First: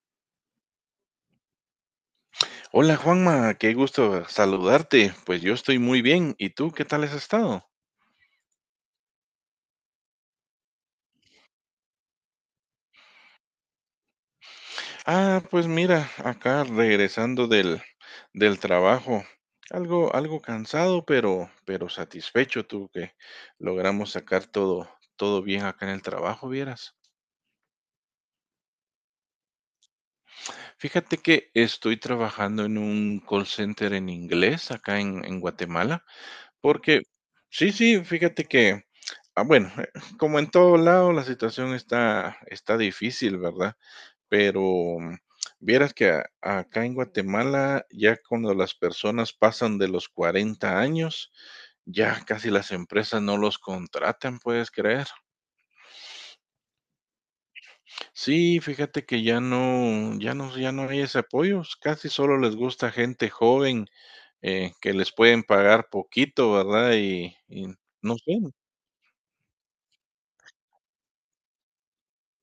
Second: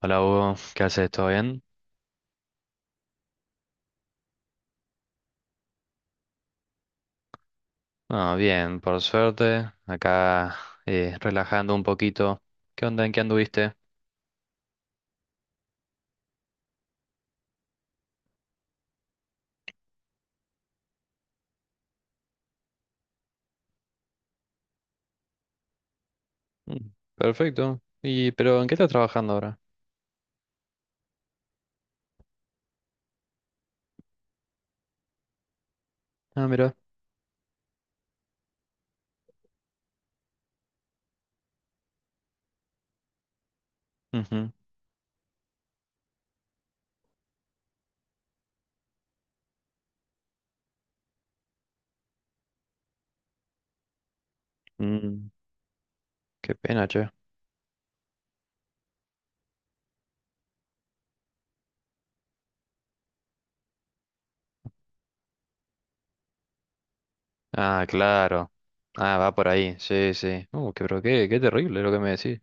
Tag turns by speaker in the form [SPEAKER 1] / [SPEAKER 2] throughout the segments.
[SPEAKER 1] Hola Hugo, ¿qué haces? ¿Todo bien?
[SPEAKER 2] Hola Juanma, qué gusto saludarte. Pues yo estoy muy bien. ¿Y tú qué tal has estado?
[SPEAKER 1] Ah, bien, por suerte. Acá relajando un poquito. ¿Qué onda? ¿En qué anduviste?
[SPEAKER 2] Ah, pues mira, acá regresando del trabajo. Algo cansado, pero satisfecho tú que logramos sacar todo bien acá en el trabajo,
[SPEAKER 1] Mm,
[SPEAKER 2] vieras.
[SPEAKER 1] perfecto. ¿Y pero en qué estás trabajando ahora?
[SPEAKER 2] Fíjate que estoy trabajando en un call center en inglés acá en Guatemala.
[SPEAKER 1] Ah, mira.
[SPEAKER 2] Porque sí, sí, fíjate que, ah, bueno, como en todo lado, la situación está difícil, ¿verdad?
[SPEAKER 1] Ujú.
[SPEAKER 2] Pero, mm, vieras que a acá en Guatemala, ya cuando las personas pasan de los 40 años, ya casi las empresas no los contratan, ¿puedes creer?
[SPEAKER 1] Mm, qué pena, che.
[SPEAKER 2] Sí, fíjate que ya no hay ese apoyo, casi solo les gusta gente joven, que les pueden pagar poquito, ¿verdad? Y
[SPEAKER 1] Ah,
[SPEAKER 2] no sé.
[SPEAKER 1] claro. Ah, va por ahí. Sí, sí. Pero qué, qué terrible lo que me decís.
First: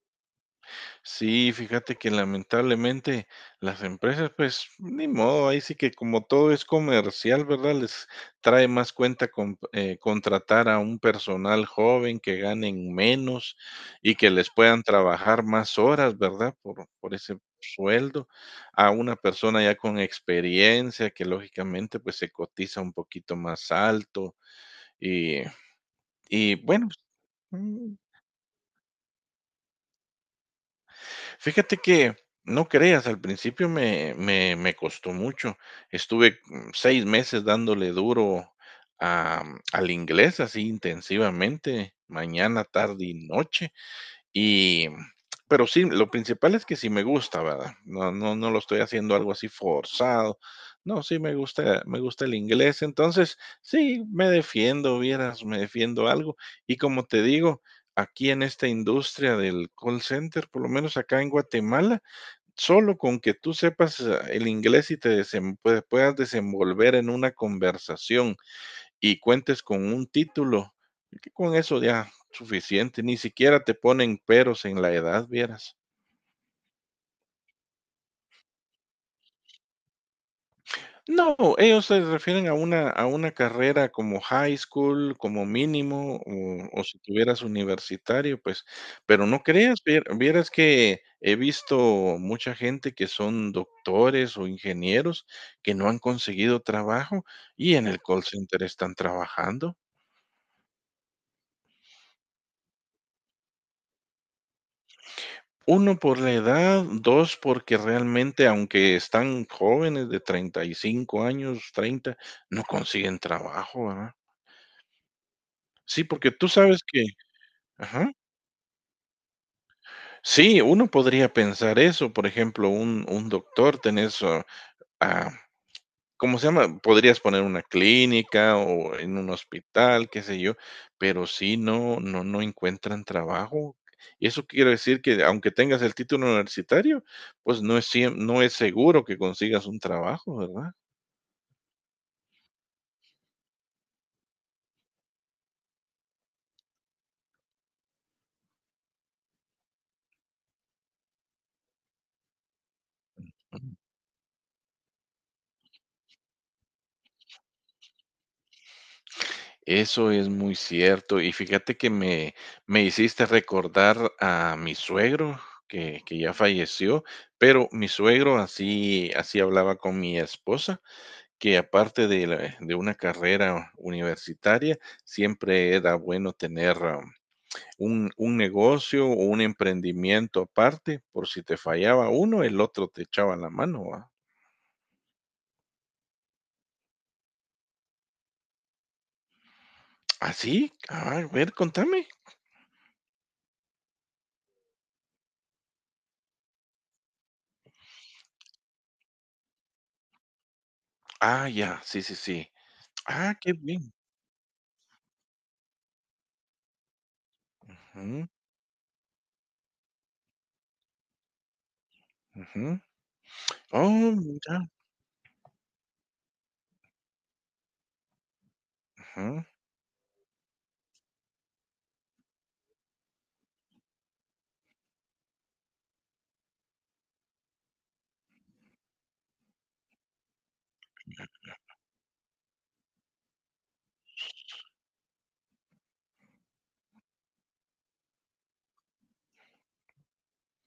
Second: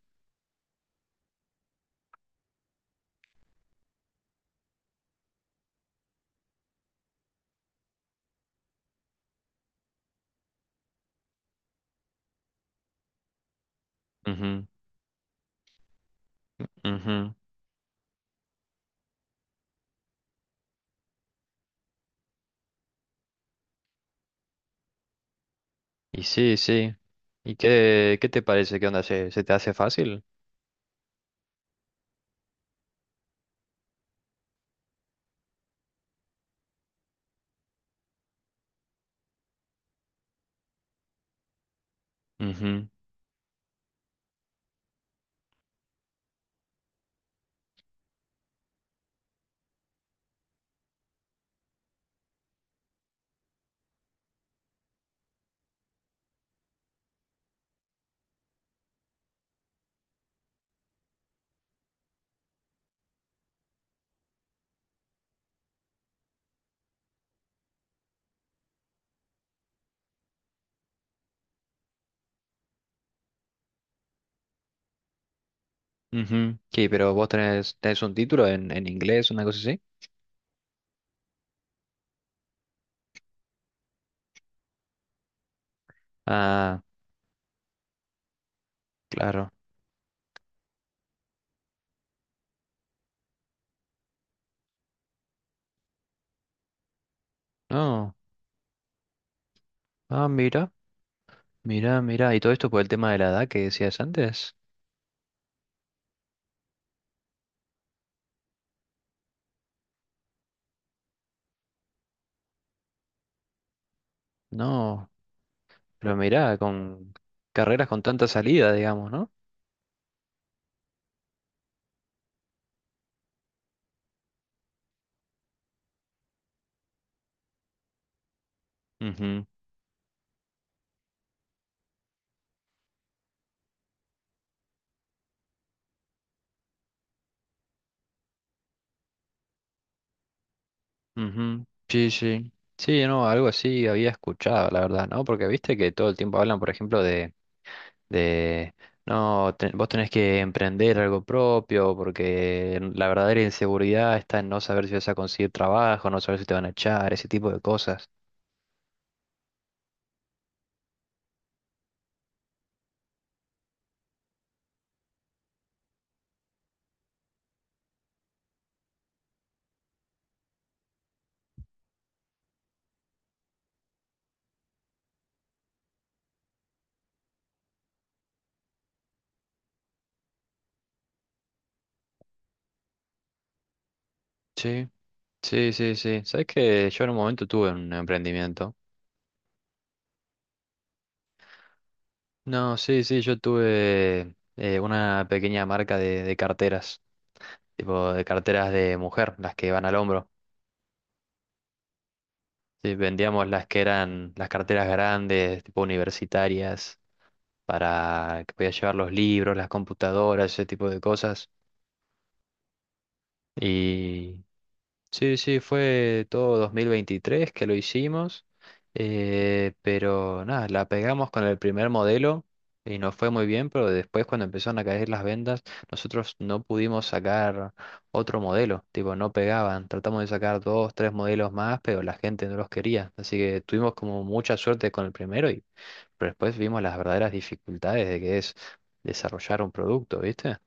[SPEAKER 2] Sí, fíjate que lamentablemente las empresas, pues, ni modo, ahí sí que como todo es comercial, ¿verdad? Les trae más cuenta con contratar a un personal joven que ganen menos y que les
[SPEAKER 1] Ujú,
[SPEAKER 2] puedan trabajar más horas, ¿verdad? Por
[SPEAKER 1] ujú.
[SPEAKER 2] ese sueldo, a una persona ya con experiencia que lógicamente pues se cotiza un poquito más alto y,
[SPEAKER 1] Y
[SPEAKER 2] y
[SPEAKER 1] sí,
[SPEAKER 2] bueno,
[SPEAKER 1] sí. ¿Y
[SPEAKER 2] mm,
[SPEAKER 1] qué, qué te parece? ¿Qué onda? ¿Se, se te hace fácil?
[SPEAKER 2] fíjate que, no creas, al principio me costó mucho. Estuve 6 meses dándole duro a al inglés, así intensivamente, mañana,
[SPEAKER 1] Ujú,
[SPEAKER 2] tarde y noche, y, pero sí, lo principal es que sí me gusta, ¿verdad? No, no, no lo estoy haciendo algo así forzado. No, sí me gusta el inglés, entonces sí, me defiendo, vieras, me defiendo algo. Y como te digo, aquí en esta industria del call center, por lo menos acá en Guatemala, solo con que tú sepas el inglés y te puedas desenvolver en una conversación y cuentes con un título, que con eso ya suficiente, ni siquiera te ponen peros en la edad, vieras.
[SPEAKER 1] ujú. Sí, pero tenés un título en inglés, una cosa así.
[SPEAKER 2] No, ellos se refieren a una carrera como high school, como mínimo,
[SPEAKER 1] Ah,
[SPEAKER 2] o si tuvieras universitario, pues, pero no
[SPEAKER 1] claro.
[SPEAKER 2] creas, vieras que he visto mucha gente que son doctores o ingenieros que no han conseguido trabajo y en el
[SPEAKER 1] No.
[SPEAKER 2] call center están trabajando.
[SPEAKER 1] Ah, mira, mira, mira. Y todo esto por el tema de la edad que decías antes.
[SPEAKER 2] Uno por la edad, 2 porque realmente, aunque están jóvenes de 35 años, 30, no consiguen trabajo, ¿verdad?
[SPEAKER 1] No,
[SPEAKER 2] Sí,
[SPEAKER 1] pero
[SPEAKER 2] porque tú
[SPEAKER 1] mira,
[SPEAKER 2] sabes que
[SPEAKER 1] con carreras con
[SPEAKER 2] ajá.
[SPEAKER 1] tanta salida, digamos, ¿no?
[SPEAKER 2] Sí, uno podría pensar eso, por ejemplo, un doctor, tenés, ah, ¿cómo se llama? Podrías poner una clínica o en un
[SPEAKER 1] Ujú,
[SPEAKER 2] hospital, qué sé yo, pero sí no encuentran trabajo. Y eso quiere decir que, aunque tengas el título universitario, pues no es seguro que consigas un trabajo, ¿verdad?
[SPEAKER 1] ujú. Sí, sí. Sí, no, algo así había escuchado, la verdad, ¿no? Porque viste que todo el tiempo hablan, por ejemplo, de, no, vos tenés que emprender algo propio, porque la verdadera inseguridad está en no saber si vas a conseguir trabajo, no saber si te van a echar, ese tipo de cosas.
[SPEAKER 2] Eso es muy cierto. Y fíjate que me hiciste recordar a mi suegro, que ya falleció, pero mi suegro así hablaba con mi esposa, que aparte de la de una carrera universitaria, siempre era bueno tener, ah, un negocio o un emprendimiento aparte, por si te fallaba uno, el otro te echaba la mano, ¿va?
[SPEAKER 1] Sí, sí, sí, sí. Sabes que yo en un momento tuve un emprendimiento.
[SPEAKER 2] ¿Ah, sí? Ah, a ver, contame.
[SPEAKER 1] No, sí, sí, yo tuve una pequeña marca de carteras, tipo de carteras de mujer, las que van al hombro.
[SPEAKER 2] Ah, ya, sí, sí, sí.
[SPEAKER 1] Sí,
[SPEAKER 2] Ah,
[SPEAKER 1] vendíamos
[SPEAKER 2] qué
[SPEAKER 1] las que
[SPEAKER 2] bien.
[SPEAKER 1] eran las carteras grandes, tipo universitarias,
[SPEAKER 2] Ujú,
[SPEAKER 1] para que podías llevar los libros, las computadoras, ese tipo de cosas.
[SPEAKER 2] ujú. Oh, mira.
[SPEAKER 1] Sí, sí, fue todo 2023 que lo hicimos, pero nada, la pegamos con el primer modelo y nos fue muy bien, pero después cuando empezaron a caer las ventas, nosotros no pudimos sacar otro modelo, tipo, no pegaban, tratamos de sacar dos, tres modelos más, pero la gente no los quería, así que tuvimos como mucha suerte con el primero y pero después vimos las verdaderas dificultades de que es desarrollar un producto, ¿viste?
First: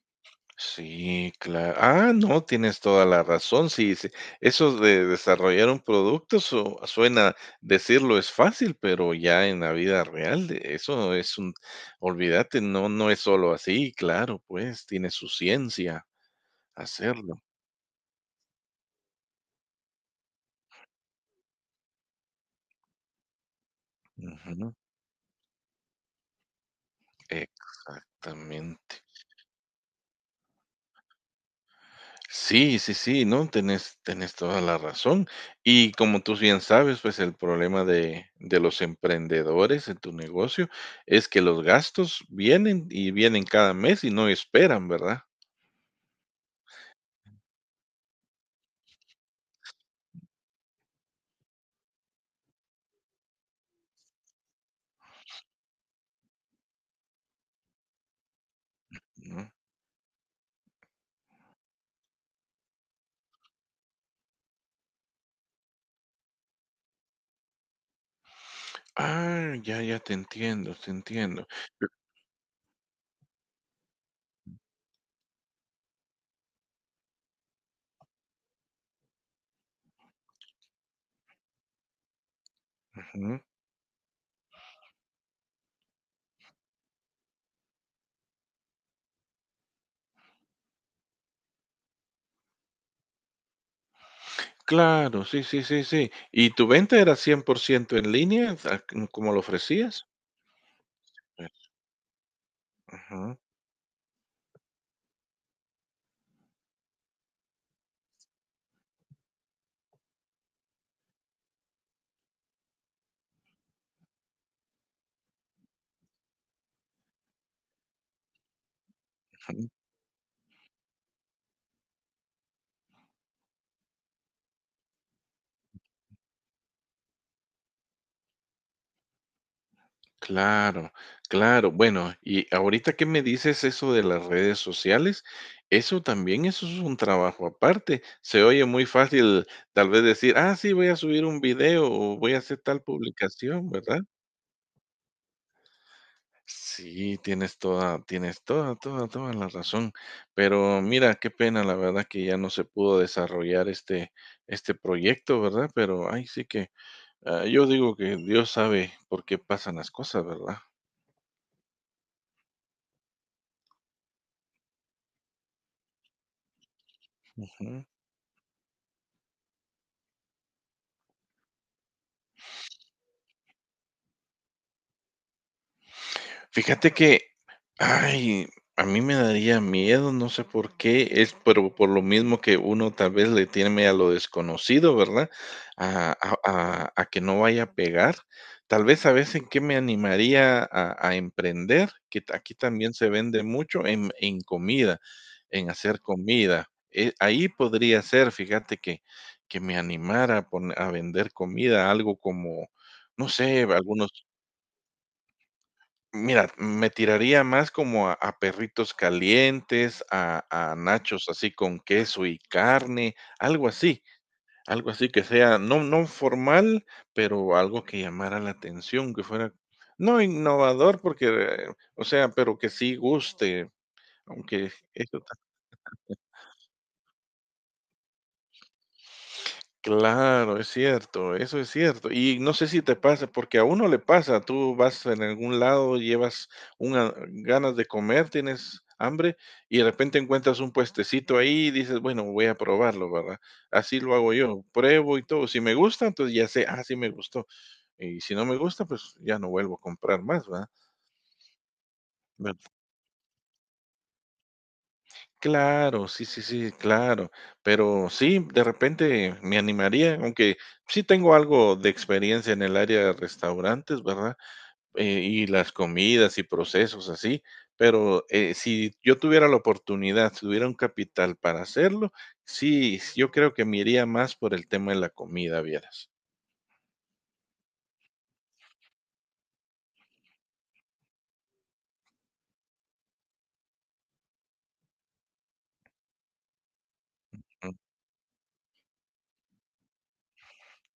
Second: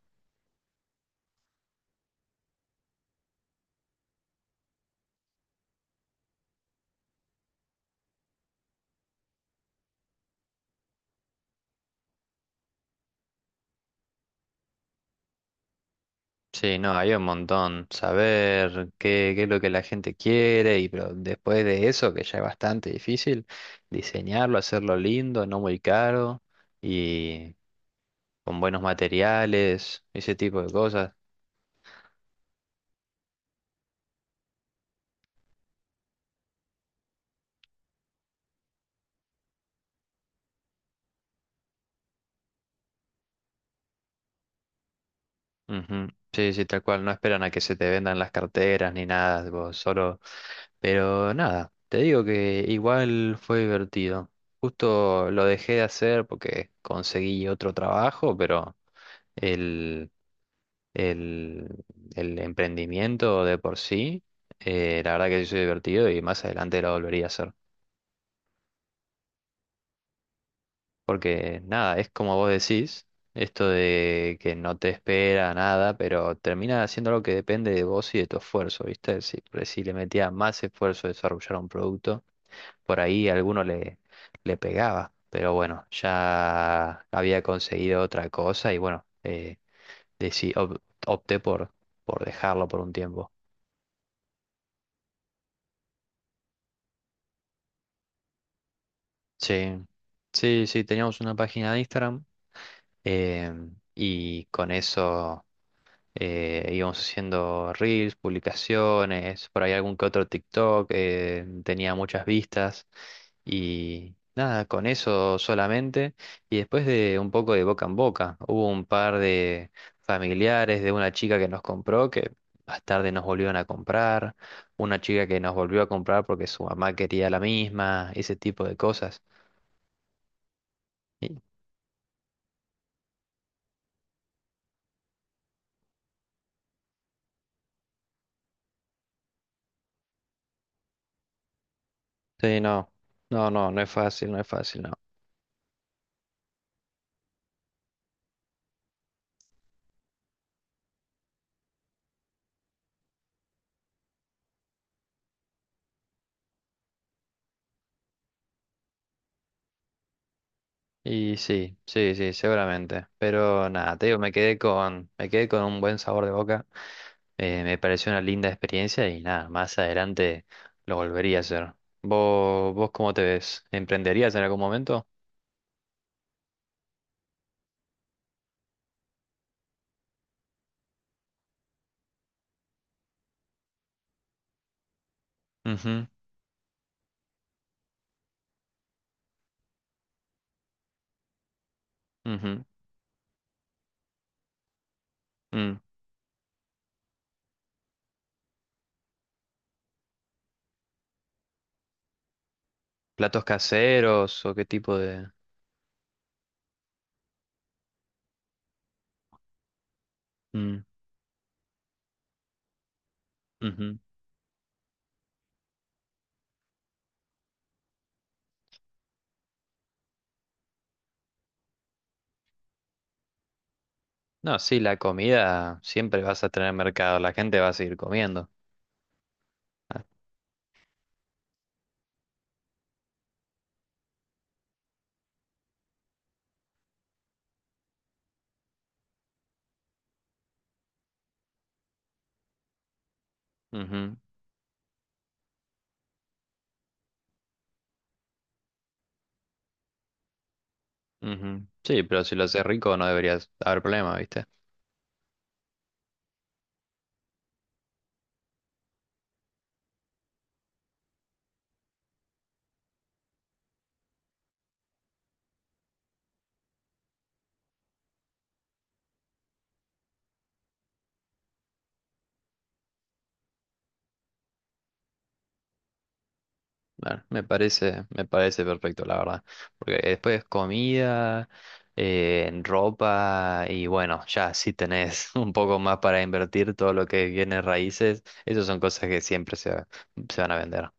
[SPEAKER 2] Sí, claro. Ah, no, tienes toda la razón. Sí, sí. Eso de desarrollar un producto suena, decirlo es fácil, pero ya en la vida real, eso es olvídate, no, no es solo así, claro, pues tiene su ciencia
[SPEAKER 1] Sí, no, hay un
[SPEAKER 2] hacerlo.
[SPEAKER 1] montón. Saber qué, qué es lo que la gente quiere y pero después de eso, que ya es bastante difícil, diseñarlo,
[SPEAKER 2] Ujú.
[SPEAKER 1] hacerlo lindo, no muy caro y con buenos
[SPEAKER 2] Exactamente.
[SPEAKER 1] materiales, ese tipo de cosas.
[SPEAKER 2] Sí, sí, sí, no, tenés, tenés toda la razón. Y como tú bien sabes, pues el problema de los emprendedores en tu negocio es que los gastos vienen y vienen cada mes y no esperan, ¿verdad?
[SPEAKER 1] Ujú. Sí, sí, tal cual. No esperan a que se te vendan las carteras ni nada, tipo, solo... Pero nada, te digo que igual fue divertido. Justo lo dejé de hacer porque conseguí otro trabajo, pero...
[SPEAKER 2] Ujú.
[SPEAKER 1] El, el, el emprendimiento de por sí, la verdad que sí es divertido y más adelante lo volvería a hacer.
[SPEAKER 2] Ah, ya, ya te entiendo, te entiendo.
[SPEAKER 1] Porque nada, es como vos decís, esto de que no te espera nada, pero termina haciendo algo que depende de vos y de tu esfuerzo, ¿viste? Si, por ahí si le metías más esfuerzo a desarrollar un producto, por ahí
[SPEAKER 2] Ujú.
[SPEAKER 1] le pegaba. Pero bueno, ya había conseguido otra cosa y bueno, deci- op- opté por dejarlo por un tiempo.
[SPEAKER 2] Claro, sí, sí, sí, sí. ¿Y tu venta era 100% en línea, como lo
[SPEAKER 1] Sí,
[SPEAKER 2] ofrecías?
[SPEAKER 1] sí, sí, teníamos una página de Instagram
[SPEAKER 2] Ujú.
[SPEAKER 1] y con eso íbamos haciendo reels, publicaciones, por ahí algún que otro TikTok, tenía muchas vistas y nada, con eso solamente. Y después de un poco de boca en boca, hubo un par de familiares de una chica que nos compró que más tarde nos volvieron a comprar, una chica que nos volvió a comprar porque su mamá quería la misma, ese tipo de cosas.
[SPEAKER 2] Claro, claro. Bueno, y ahorita que me dices eso de las redes sociales, eso también, eso es un trabajo aparte. Se oye muy fácil tal vez decir, ah, sí, voy a subir un video o voy a hacer
[SPEAKER 1] Sí,
[SPEAKER 2] tal publicación,
[SPEAKER 1] no es
[SPEAKER 2] ¿verdad?
[SPEAKER 1] fácil, no es fácil, no.
[SPEAKER 2] Sí, tienes toda, toda, toda la razón. Pero mira, qué pena, la verdad que ya no se pudo desarrollar este proyecto, ¿verdad? Pero ay, sí que, ah, yo digo que Dios sabe por qué pasan las cosas, ¿verdad?
[SPEAKER 1] Y sí, sí, sí, seguramente. Pero nada, te digo, me quedé con un buen sabor de boca. Me
[SPEAKER 2] Ujú.
[SPEAKER 1] pareció una linda experiencia y nada, más adelante lo volvería a hacer. Vos cómo te ves? ¿Emprenderías en algún momento?
[SPEAKER 2] Fíjate que, ay, a mí me daría miedo, no sé por qué, es pero por lo mismo que uno tal vez le tiene a lo desconocido, ¿verdad?
[SPEAKER 1] Ujú,
[SPEAKER 2] A que no vaya a pegar. Tal vez a veces que me animaría a emprender, que aquí
[SPEAKER 1] ujú,
[SPEAKER 2] también se vende mucho en comida, en
[SPEAKER 1] mm.
[SPEAKER 2] hacer comida. Ahí podría ser, fíjate que me animara a, a vender comida, algo como, no
[SPEAKER 1] ¿Platos
[SPEAKER 2] sé, algunos.
[SPEAKER 1] caseros o qué tipo de...?
[SPEAKER 2] Mira, me tiraría más como a perritos calientes, a
[SPEAKER 1] Mm,
[SPEAKER 2] nachos así con queso y carne,
[SPEAKER 1] ujú.
[SPEAKER 2] algo así que sea no formal, pero algo que llamara la atención, que fuera no innovador porque, o sea, pero que sí guste,
[SPEAKER 1] No,
[SPEAKER 2] aunque
[SPEAKER 1] sí, la
[SPEAKER 2] es.
[SPEAKER 1] comida siempre vas a tener mercado, la gente va a seguir comiendo. Ah,
[SPEAKER 2] Claro, es cierto, eso es cierto. Y no sé si te pasa, porque a uno le pasa, tú vas en algún lado, llevas ganas de comer, tienes hambre y de repente encuentras un puestecito ahí y dices, bueno, voy a probarlo, ¿verdad? Así lo
[SPEAKER 1] ujú.
[SPEAKER 2] hago yo, pruebo y todo. Si me gusta, entonces ya sé, ah, sí me gustó. Y si no me gusta, pues ya no vuelvo a comprar más, ¿verdad?
[SPEAKER 1] Ujú. Sí, pero si lo haces rico no deberías haber problema, ¿viste?
[SPEAKER 2] Claro, sí, sí, sí, claro. Pero sí, de repente me animaría, aunque sí tengo algo de experiencia en el área de restaurantes, ¿verdad? Y las comidas y procesos así. Pero si yo tuviera la oportunidad, si tuviera un capital para hacerlo, sí, yo creo que me iría más por el tema de la comida, vieras.
[SPEAKER 1] Bueno, me parece perfecto, la verdad. Porque después comida, ropa y bueno, ya si tenés un poco más para invertir todo lo que viene
[SPEAKER 2] Ujú.
[SPEAKER 1] raíces, esas son cosas que siempre se van a vender.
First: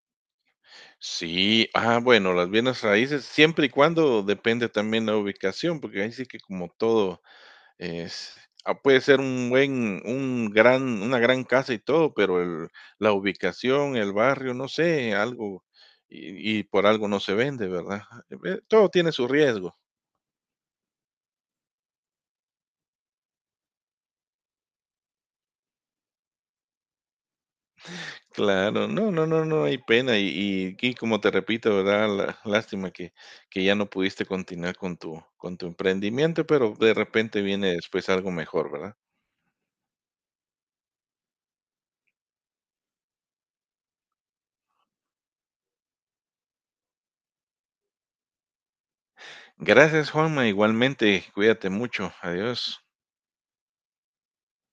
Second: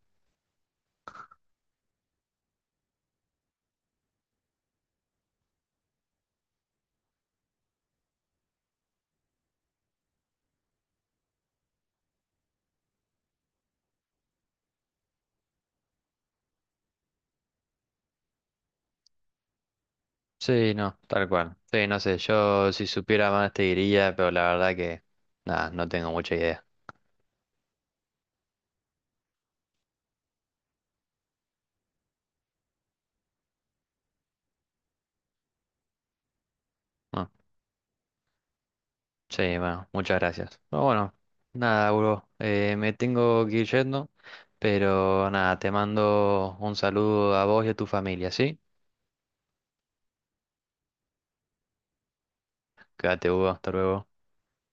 [SPEAKER 2] Sí, ah, bueno, las bienes raíces, siempre y cuando depende también la ubicación, porque ahí sí que como todo es. Ah, puede ser un buen un gran una gran casa y todo, pero el la ubicación, el barrio, no sé, algo, y por algo no se vende, ¿verdad? Todo tiene su riesgo.
[SPEAKER 1] Sí, no, tal cual. Sí, no sé, yo si supiera más te diría, pero la verdad que nada, no tengo mucha idea.
[SPEAKER 2] Claro, no, no, no, no hay pena, y como te repito, ¿verdad? La lástima que ya no pudiste continuar con tu emprendimiento, pero de
[SPEAKER 1] ¿No?
[SPEAKER 2] repente viene después algo mejor, ¿verdad?
[SPEAKER 1] Sí, bueno, muchas gracias. Pero bueno, nada, bro, me tengo que ir yendo, pero nada, te mando un saludo a vos y a tu familia, ¿sí?
[SPEAKER 2] Gracias, Juanma, igualmente, cuídate mucho, adiós.
[SPEAKER 1] Quédate, Hugo, hasta luego.